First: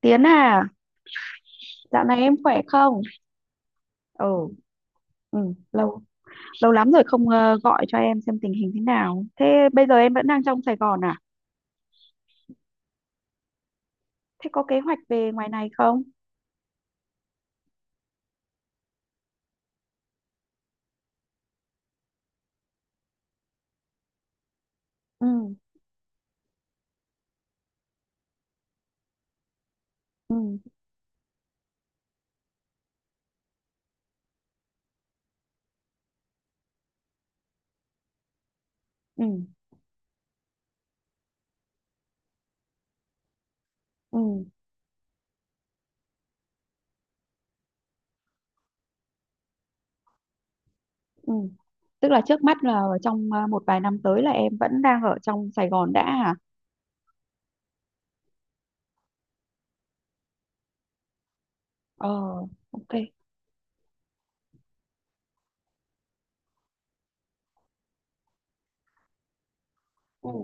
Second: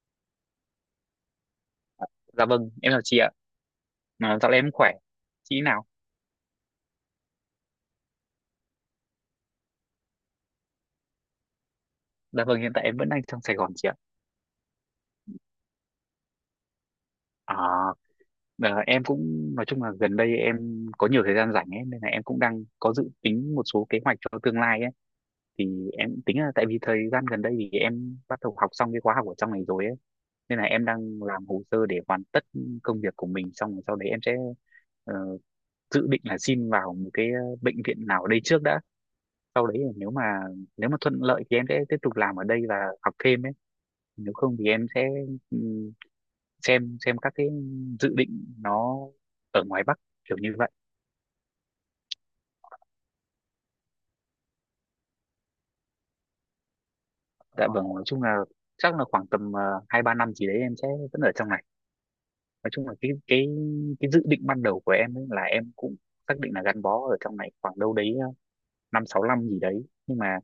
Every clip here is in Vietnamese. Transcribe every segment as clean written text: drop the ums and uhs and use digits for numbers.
Tiến à, dạo này em Dạ khỏe vâng, em không? chào chị ạ. À, Ừ, dạo này em khỏe. ừ, Chị nào? lâu lâu lắm rồi không gọi cho em xem tình hình thế nào. Thế bây giờ em vẫn đang trong Sài Gòn à? Dạ vâng, hiện tại em vẫn đang trong Sài Gòn chị ạ. Thế có kế hoạch về ngoài này không? À, ờ, em cũng nói chung là gần đây em có nhiều thời gian rảnh ấy, nên là em cũng đang có dự tính một số kế hoạch cho tương lai ấy. Ừ, Thì em tính là tại vì thời gian gần đây thì em bắt đầu học xong cái khóa học ở trong này rồi ấy. ừ, Nên là em đang làm hồ sơ để hoàn tất công việc của mình xong rồi sau đấy em sẽ ờ, dự định là xin vào một cái bệnh viện nào ở đây trước đã. ừ, Sau đấy là nếu mà thuận lợi thì em sẽ tiếp tục làm ở đây và học thêm ấy, nếu ừ, không thì em sẽ ừm, xem các cái dự định nó ở ngoài Bắc kiểu như vậy. ừ. Tức là trước mắt là trong một vài năm tới là em vẫn đang ở trong Sài Gòn đã à? Dạ vâng, nói chung là chắc là khoảng tầm 2-3 năm gì đấy em sẽ vẫn ở trong này. Ờ, Nói chung ok. là cái dự định ban đầu của em ấy là em cũng xác định là gắn bó ở trong này khoảng đâu đấy 5-6 năm gì đấy, nhưng Ừ. mà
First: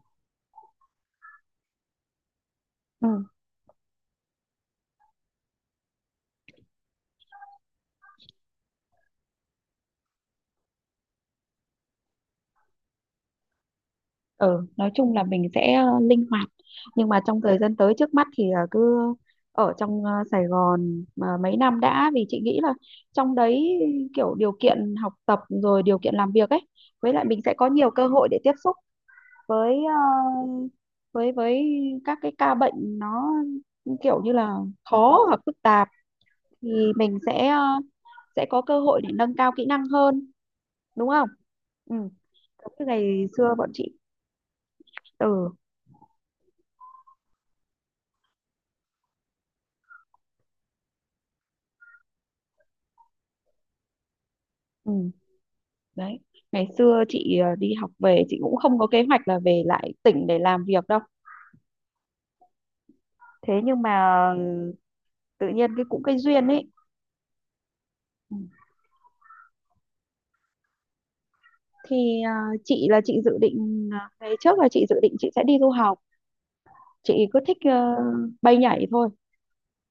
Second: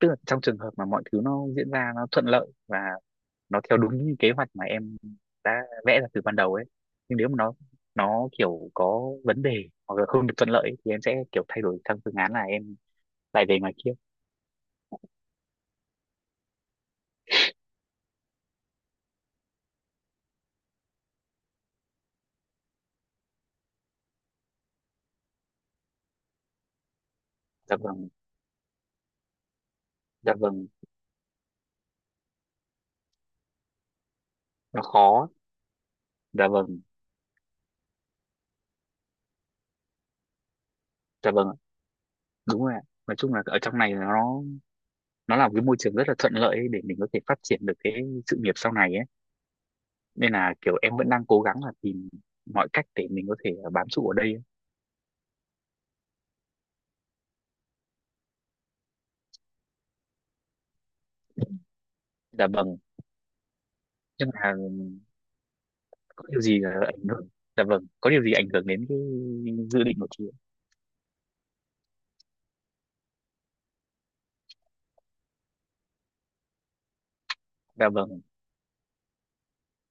tức là trong trường hợp mà mọi thứ nó diễn ra nó thuận lợi và Ừ. nó theo đúng như kế hoạch mà em đã vẽ ra từ ban đầu ấy, nhưng nếu mà nó kiểu có vấn đề hoặc là không được thuận lợi ấy, thì em sẽ kiểu thay đổi sang phương án là em lại về ngoài kia. Ừ, nói chung là mình sẽ linh hoạt, nhưng mà trong thời gian tới trước mắt thì là cứ ở trong Sài Gòn mà mấy năm đã, vì chị nghĩ là trong đấy kiểu điều kiện học tập rồi điều kiện làm việc ấy, với lại mình sẽ có Dạ nhiều cơ vâng. hội để tiếp xúc với Dạ vâng. với các cái ca bệnh nó kiểu như là Nó khó khó. hoặc phức tạp, Dạ thì vâng. mình sẽ sẽ có cơ hội để nâng cao kỹ năng hơn, đúng không. Dạ vâng ạ. Ừ, Đúng giống rồi ạ. như Nói ngày chung là xưa ở bọn trong chị. này nó là Ừ, một cái môi trường rất là thuận lợi ấy để mình có thể phát triển được cái sự nghiệp sau này ấy, nên là kiểu em vẫn đang cố gắng là tìm mọi cách để mình có thể bám trụ ở đây ấy. ừ đấy, ngày xưa chị đi học về chị cũng không có kế hoạch là về lại tỉnh để làm việc đâu. Dạ vâng, Thế nhưng mà nhưng ừ, mà tự nhiên cái cũng cái có điều duyên gì ấy. Ảnh hưởng. Dạ vâng, có điều gì Ừ. ảnh hưởng đến cái dự định của chị ạ? Thì chị là chị dự định ngày trước là chị dự định chị sẽ đi du học, chị cứ thích Dạ vâng. bay nhảy thôi.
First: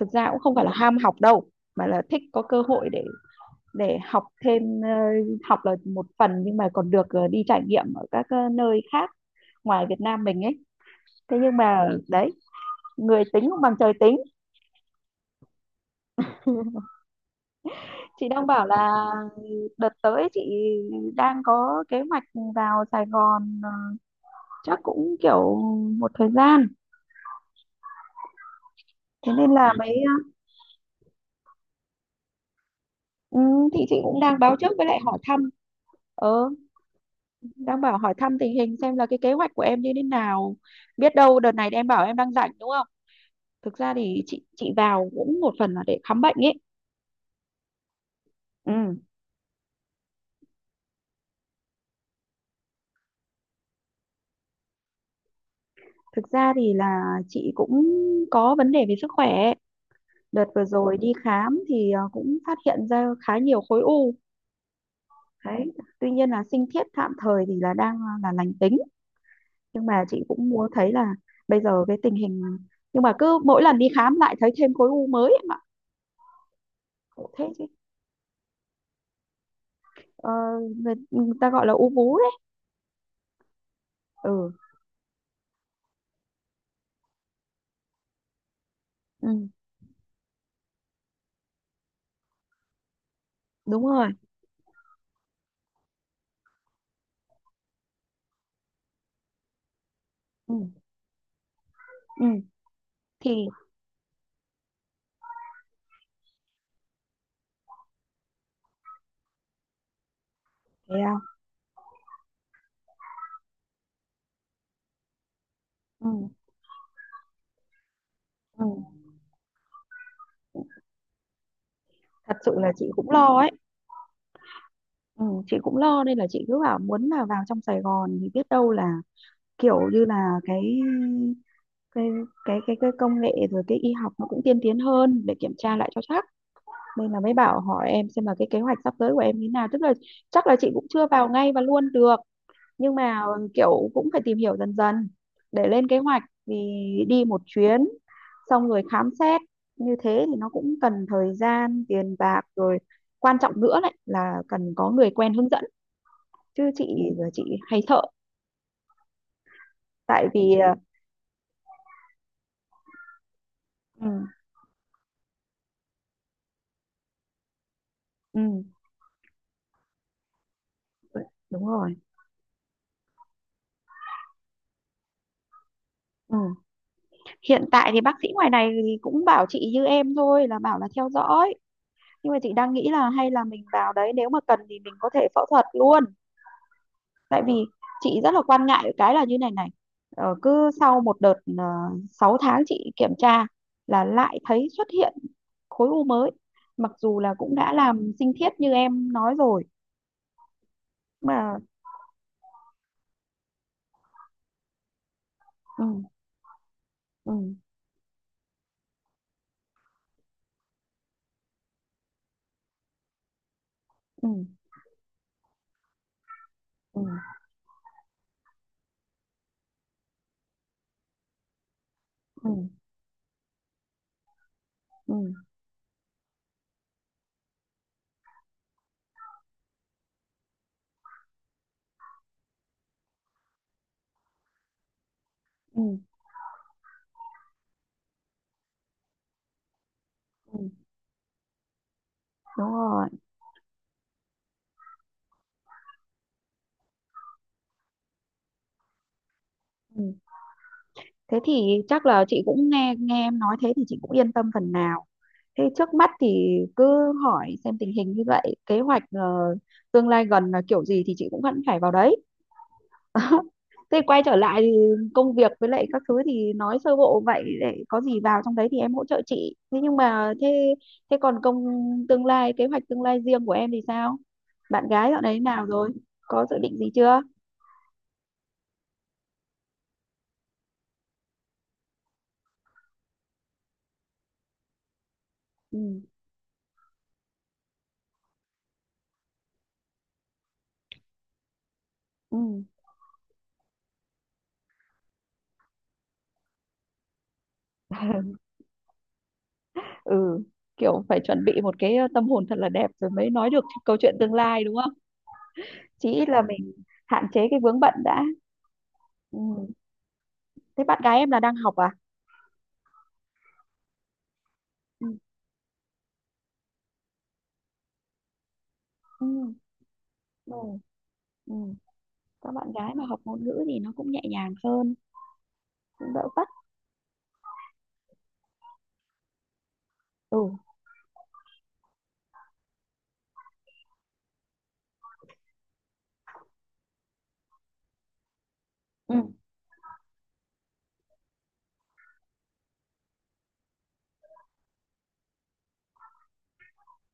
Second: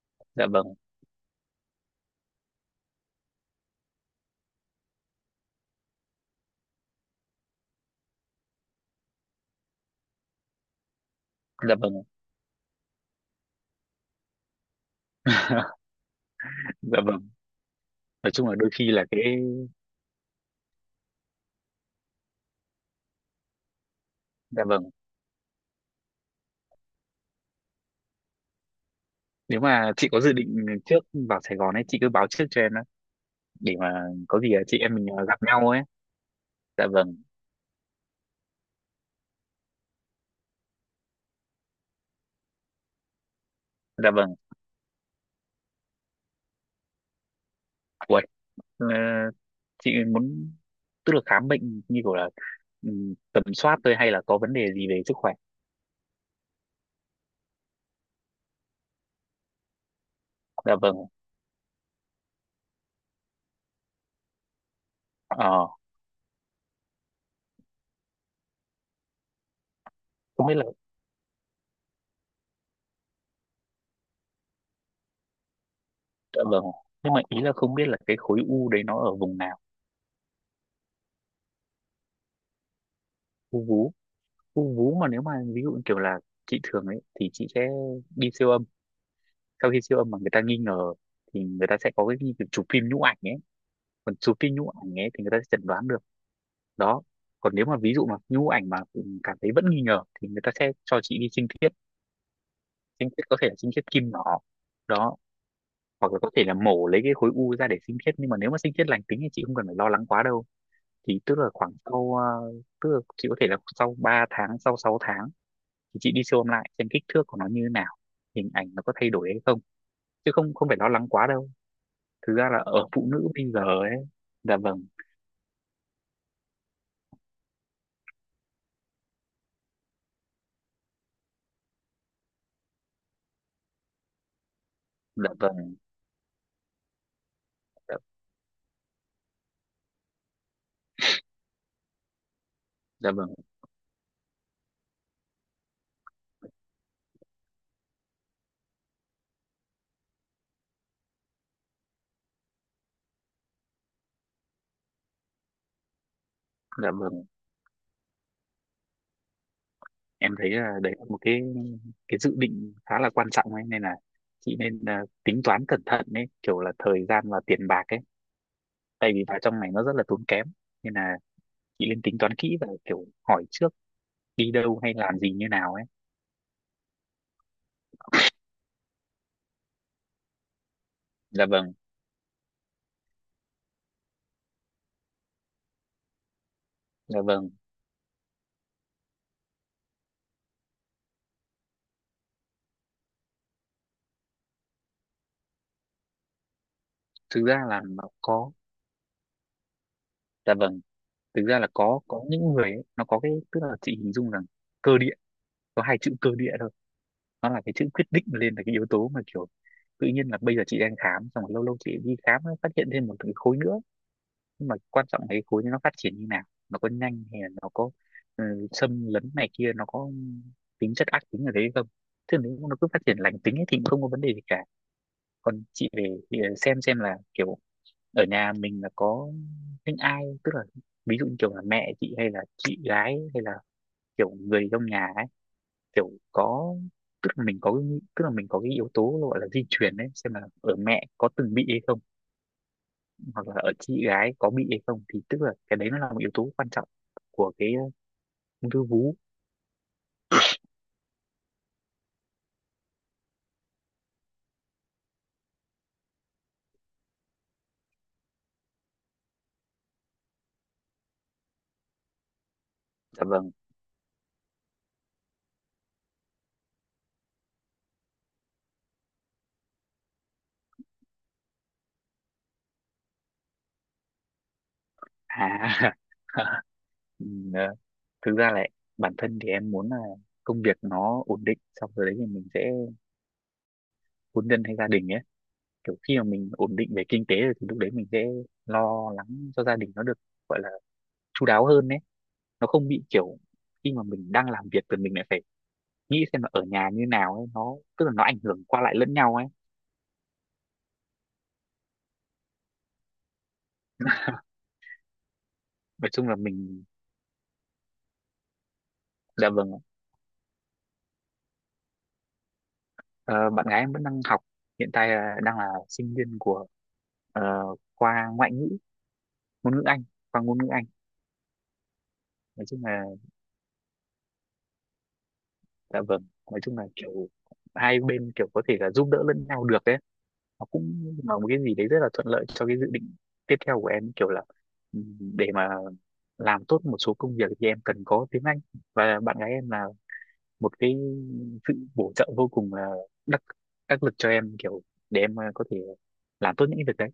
Thực ra cũng Dạ không phải là vâng. ham học đâu, mà là thích có cơ hội để học thêm học là một phần nhưng mà còn được đi trải nghiệm ở các nơi khác ngoài Việt Nam mình ấy. Thế nhưng Dạ mà vâng. đấy, người tính không bằng trời tính. Dạ vâng, Chị nói đang chung là bảo đôi khi là là cái. đợt tới chị đang có kế hoạch vào Sài Gòn, Dạ chắc vâng, cũng kiểu một thời gian. Thế nên nếu là ừ, mà mấy chị có dự định trước vào Sài Gòn ấy chị cứ báo trước cho em đó, ờ, ừ, để thì chị mà cũng đang có gì báo là trước chị với em lại mình hỏi gặp thăm. nhau ấy. Ờ, Dạ vâng. đang bảo hỏi thăm tình hình xem là cái kế hoạch của em như thế nào, biết đâu đợt này em bảo em đang rảnh đúng không. Thực ra Dạ thì vâng. chị vào cũng một phần là để khám bệnh ấy. Uầy, ờ, Ừ. chị muốn, tức là khám bệnh như kiểu là tầm soát thôi hay là có vấn đề gì về sức khỏe. Thực ra thì là chị cũng có vấn đề về sức khỏe, đợt vừa Dạ vâng. rồi đi khám thì cũng phát hiện ra khá nhiều khối u. ờ Đấy, tuy nhiên là sinh thiết tạm thời thì là đang là lành tính, nhưng mà chị không cũng biết là. muốn thấy là bây giờ cái tình hình nhưng mà cứ mỗi lần đi khám lại thấy thêm khối u mới em ạ. Dạ vâng, nhưng mà Khổ ý thế là chứ. không biết là cái khối u đấy nó ở vùng nào. Ờ, người, ừ, người ta gọi là u vú đấy. U vú. Ừ, U vú mà nếu mà ví dụ như kiểu là chị thường ấy thì chị sẽ đi siêu âm, ừ sau khi siêu âm mà người ta nghi ngờ thì người ta sẽ có cái như kiểu chụp phim nhũ ảnh ấy. đúng rồi. Còn chụp phim nhũ ảnh ấy thì người ta sẽ chẩn đoán được đó. Còn nếu mà ví dụ mà nhũ ảnh mà cảm thấy vẫn nghi ngờ thì người ta Ừ, sẽ cho chị đi sinh thiết. ừ. Sinh thiết Thì có thể là sinh thiết kim nhỏ đó, hoặc là có thể là mổ lấy cái khối u ra để sinh thiết, nhưng mà nếu mà sinh thiết lành tính thì chị không cần phải lo lắng quá đâu. thế à? Thì tức là khoảng sau tức là chị có thể là sau 3 tháng sau 6 tháng thì Ừ, chị đi siêu âm lại xem kích thước của nó như thế nào, hình ừ. ảnh nó có thay đổi hay không, chứ không không phải lo lắng quá đâu. Thực Thật ra sự là là chị ở phụ cũng nữ lo ấy. bây giờ ấy. Dạ vâng. Ừ, chị cũng lo nên là chị cứ bảo muốn là vào trong Sài Gòn, thì biết đâu là kiểu như là cái cái công nghệ rồi cái y học nó cũng tiên tiến hơn Dạ để kiểm tra vâng. lại cho chắc. Nên là mới bảo hỏi Dạ, em xem là cái kế hoạch sắp tới của em như thế nào, tức là chắc là chị cũng chưa vào ngay và luôn được, nhưng dạ mà vâng. kiểu cũng phải tìm hiểu dần dần để lên kế hoạch, vì đi một chuyến xong rồi khám xét như thế thì nó cũng cần thời gian tiền bạc rồi, quan trọng nữa lại là cần có người quen hướng dẫn. Chứ chị Dạ vâng. chị hay sợ, tại Em thấy vì là đấy là một cái dự định khá là quan trọng ấy, nên là ừ, chị nên tính toán cẩn thận ấy kiểu là thời gian và tiền bạc ấy, ừ, tại vì vào trong này nó rất là tốn kém, nên là đúng chị rồi. nên tính toán kỹ và kiểu hỏi trước đi đâu hay làm gì như nào ấy. Ừ. Hiện tại thì bác sĩ ngoài này thì cũng bảo chị như em thôi, là bảo là theo Dạ dõi, vâng. nhưng mà chị đang nghĩ là hay là mình vào đấy, nếu mà cần thì mình có thể phẫu thuật luôn. Dạ Tại vâng, vì chị rất là quan ngại cái là như này này, cứ sau một đợt 6 tháng chị kiểm tra là lại thấy xuất hiện khối u mới, mặc dù là thực cũng ra đã là nó làm sinh thiết có. như em nói rồi Dạ vâng, thực mà. ra là có những người ấy, nó có cái, tức là chị hình dung rằng cơ địa, có Ừ, hai chữ cơ địa thôi, ừ, nó là cái chữ quyết định lên là cái yếu tố mà kiểu tự nhiên là bây giờ chị đang khám xong rồi lâu lâu chị đi khám ấy, phát hiện thêm một cái khối nữa, ừ, nhưng mà quan trọng là cái khối này nó phát triển như nào, nó có ừ, nhanh hay là nó có xâm lấn này kia, nó có tính chất ác tính ở đấy không, chứ nếu nó ừ, cứ phát triển lành tính ấy thì cũng không có vấn đề gì cả. ừ, Còn chị về thì xem là kiểu ở nhà mình là có những ai, tức là ví dụ như kiểu là mẹ chị hay là chị gái hay là kiểu người trong nhà ấy, ừ, kiểu có, tức là mình có tức là mình có cái yếu tố gọi là di truyền đấy, xem là ừ. ở mẹ có từng bị hay không, Đúng rồi. hoặc là ở chị gái có bị hay không, thì tức là cái đấy nó là một yếu tố quan trọng của cái ung thư vú. Thế thì chắc là chị cũng nghe nghe em nói thế thì chị cũng yên tâm phần nào. Thế trước mắt thì cứ hỏi xem tình hình như vậy, kế hoạch tương lai gần là kiểu gì thì chị cũng vẫn phải vào đấy. Dạ vâng. Thế quay trở lại thì công việc với lại các thứ thì nói sơ bộ vậy, để có gì vào trong đấy thì em hỗ trợ chị. Thế nhưng mà thế thế còn công tương lai, kế hoạch tương lai riêng của em thì sao? Bạn gái dạo đấy nào rồi? À. Có dự định gì chưa? ừ, ờ, thực ra là bản thân thì em muốn là công việc nó ổn định xong rồi đấy thì mình sẽ hôn nhân hay gia đình ấy, kiểu Ừ. khi mà mình ổn định về kinh tế rồi thì lúc đấy mình sẽ lo lắng cho gia đình nó được, gọi là chu đáo hơn ấy, Ừ. nó không bị kiểu khi mà mình đang làm việc thì mình lại phải nghĩ xem là ở nhà như nào ấy, nó tức là nó ảnh hưởng qua lại lẫn nhau ấy. Ừ. Kiểu phải chuẩn bị một cái tâm hồn thật là đẹp rồi mới nói được câu chuyện tương lai đúng không? Chí Nói chung ít là là mình mình. hạn chế cái vướng bận đã. Dạ vâng Ừ. ạ. Thế bạn gái em là đang học à. Ờ, bạn gái em vẫn đang học, hiện Ừ. tại là đang là sinh viên của ờ, khoa ngoại ngữ, Ừ. ngôn ngữ Anh, khoa Ừ. ngôn ngữ Anh. Ừ. Các Nói bạn chung gái là. mà học ngôn ngữ thì nó cũng nhẹ nhàng hơn, Dạ cũng đỡ vâng, vất. nói chung là kiểu hai bên kiểu có thể là giúp đỡ lẫn nhau được ấy, Ừ. nó cũng là một cái gì đấy rất là thuận lợi cho cái dự định tiếp theo của em, kiểu là để mà làm tốt một số công việc thì em cần có tiếng Anh, và Ừ. bạn gái em là một cái sự bổ trợ vô cùng là đắc đắc lực cho em, kiểu để em có thể làm tốt những cái việc đấy.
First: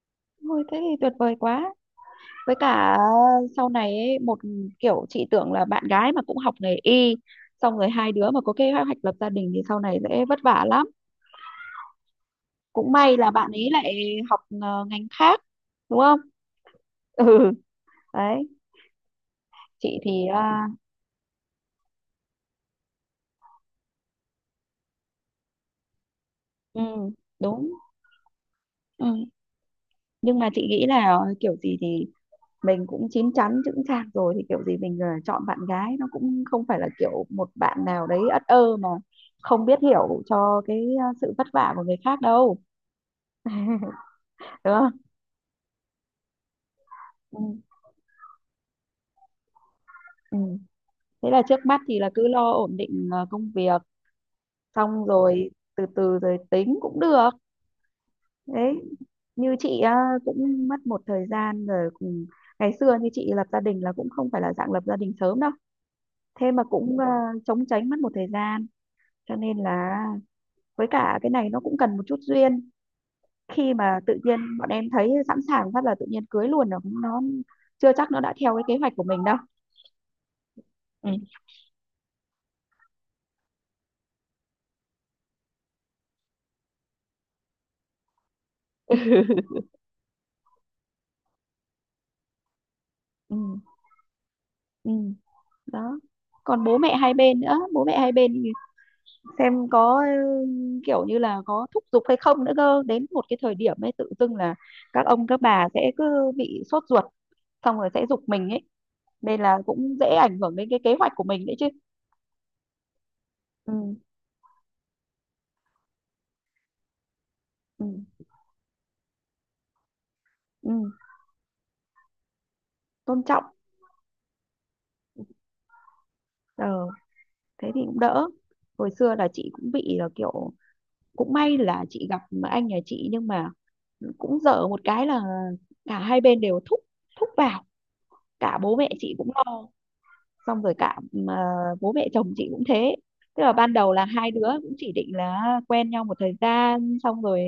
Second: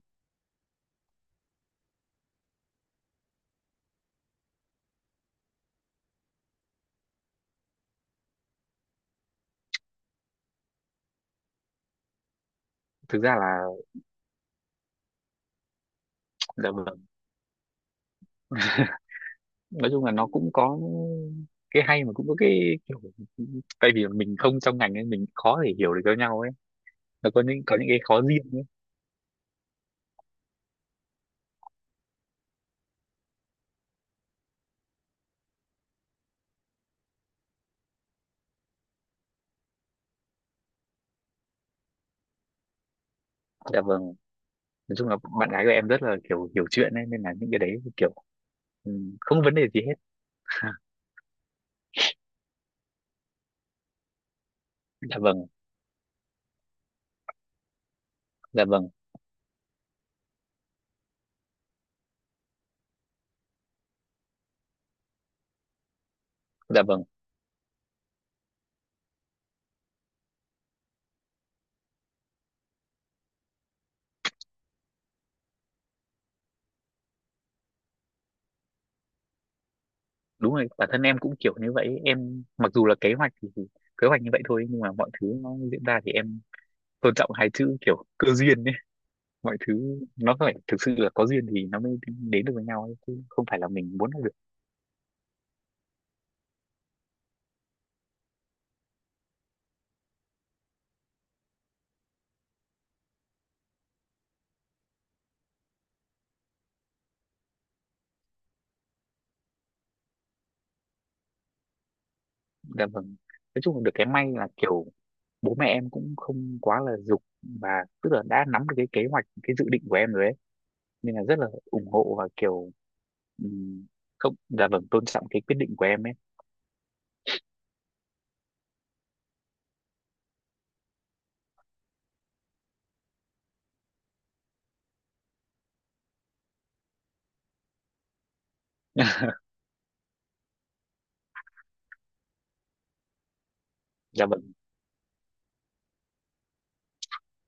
Thôi thế thì tuyệt vời quá. Với cả sau này ấy, một kiểu chị tưởng là bạn gái mà cũng học nghề y, xong rồi hai đứa mà có kế hoạch lập gia đình thì sau này sẽ vất vả lắm. Cũng may Thực là ra bạn là. ấy lại học ngành khác, đúng không. Dạ vâng, Ừ, đấy. nói Chị chung là thì nó cũng à, có cái hay mà cũng có cái kiểu tại vì mình không trong ngành nên mình khó để hiểu được cho nhau ấy, ừ nó có những đúng. có những cái khó riêng. Ừ. Nhưng mà chị nghĩ là kiểu gì thì mình cũng chín chắn chững chạc rồi, thì kiểu gì mình chọn bạn gái nó cũng không phải là kiểu một bạn nào đấy ất ơ mà không biết hiểu cho cái sự vất vả của người khác đâu. Dạ vâng, Đúng không. nói chung là bạn gái của em rất là kiểu hiểu chuyện ấy, nên là Ừ. những cái đấy kiểu ừ, không có vấn đề gì hết. Ừ. Thế là trước mắt thì là cứ lo ổn định công việc, xong Dạ vâng. rồi từ từ rồi tính cũng được. Dạ Đấy, vâng. như chị á, cũng mất một thời gian rồi cùng. Ngày xưa như chị lập gia đình là cũng không phải là dạng lập gia đình sớm đâu, thế mà Dạ cũng vâng, chống chánh mất một thời gian. Cho nên là với cả cái này nó cũng cần một chút duyên, khi mà tự nhiên bọn em thấy sẵn sàng phát là tự nhiên cưới luôn rồi nó chưa chắc nó đã theo cái kế hoạch của mình đâu. đúng rồi, bản thân Ừ. em cũng kiểu như vậy ấy. Em mặc dù là kế hoạch thì kế hoạch như vậy thôi, nhưng mà mọi thứ nó diễn ra thì em tôn trọng hai chữ kiểu cơ duyên ấy, mọi thứ nó phải thực sự là có duyên thì nó mới đến được với nhau ấy, chứ Ừ. không phải là mình muốn là được. Ừ. Đó, còn bố mẹ hai bên nữa, bố mẹ hai bên thì xem có ừ, kiểu như là có thúc giục hay không nữa cơ, đến một cái thời điểm ấy tự dưng là các ông các bà sẽ cứ bị sốt ruột, xong rồi sẽ giục mình ấy, nên là cũng dễ ảnh hưởng đến cái kế hoạch của mình đấy chứ. Dạ vâng, nói Ừ. chung là được cái may là kiểu bố mẹ em cũng không quá là giục, và Ừ. tức là đã nắm được cái kế hoạch, cái dự định của em rồi ấy, Ừ. nên là rất là ủng hộ và kiểu Tôn trọng. Ừm, không, dạ vâng, tôn trọng cái quyết định của em ấy. Ờ, thế thì cũng đỡ. Hồi xưa là chị cũng bị là kiểu, cũng may là chị gặp anh nhà chị, nhưng mà cũng dở một cái là cả hai bên đều thúc, thúc vào. Cả bố mẹ chị cũng lo, xong rồi cả ờ, bố mẹ chồng chị cũng thế. Tức là ban đầu là Dạ hai đứa vâng. cũng chỉ định là quen nhau một thời gian, xong rồi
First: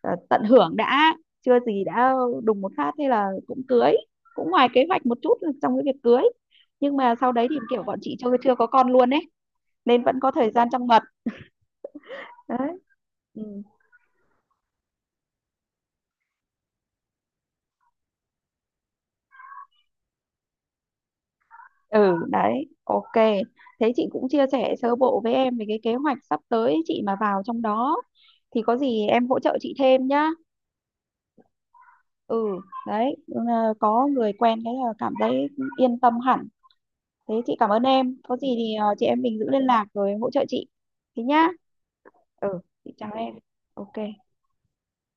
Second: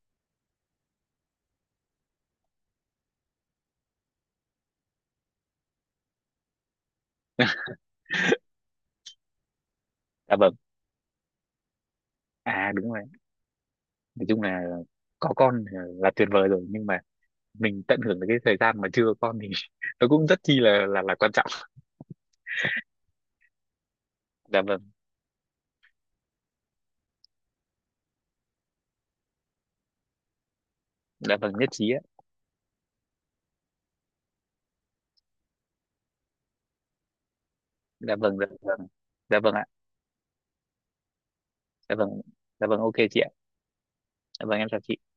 tận hưởng đã, chưa gì đã đùng một phát thế là cũng cưới, cũng ngoài kế hoạch một chút trong cái việc cưới. Nhưng mà sau đấy thì kiểu bọn chị chưa chưa có con luôn ấy, nên vẫn có Dạ thời vâng. gian trong bầu. À Đấy. đúng rồi, Ừ. nói chung là có con là tuyệt vời rồi, nhưng mà mình tận hưởng được cái thời gian mà chưa có con thì nó cũng rất chi là quan trọng. Ừ đấy, ok, thế chị cũng chia Dạ sẻ vâng. sơ bộ với em về cái kế hoạch sắp tới, chị mà vào trong đó thì có gì em hỗ trợ chị thêm nhá. Dạ vâng nhất trí ạ. Ừ, đấy, ừ, ờ, có người quen cái là cảm thấy yên tâm hẳn. Thế chị cảm ơn Dạ em, vâng. có Dạ gì thì vâng. Chị em mình Dạ giữ vâng liên ạ. lạc rồi em hỗ trợ chị. Thế nhá. Dạ vâng. Ừ, Dạ vâng chị ok chào chị ạ. em. Ok. Dạ vâng, em chào chị.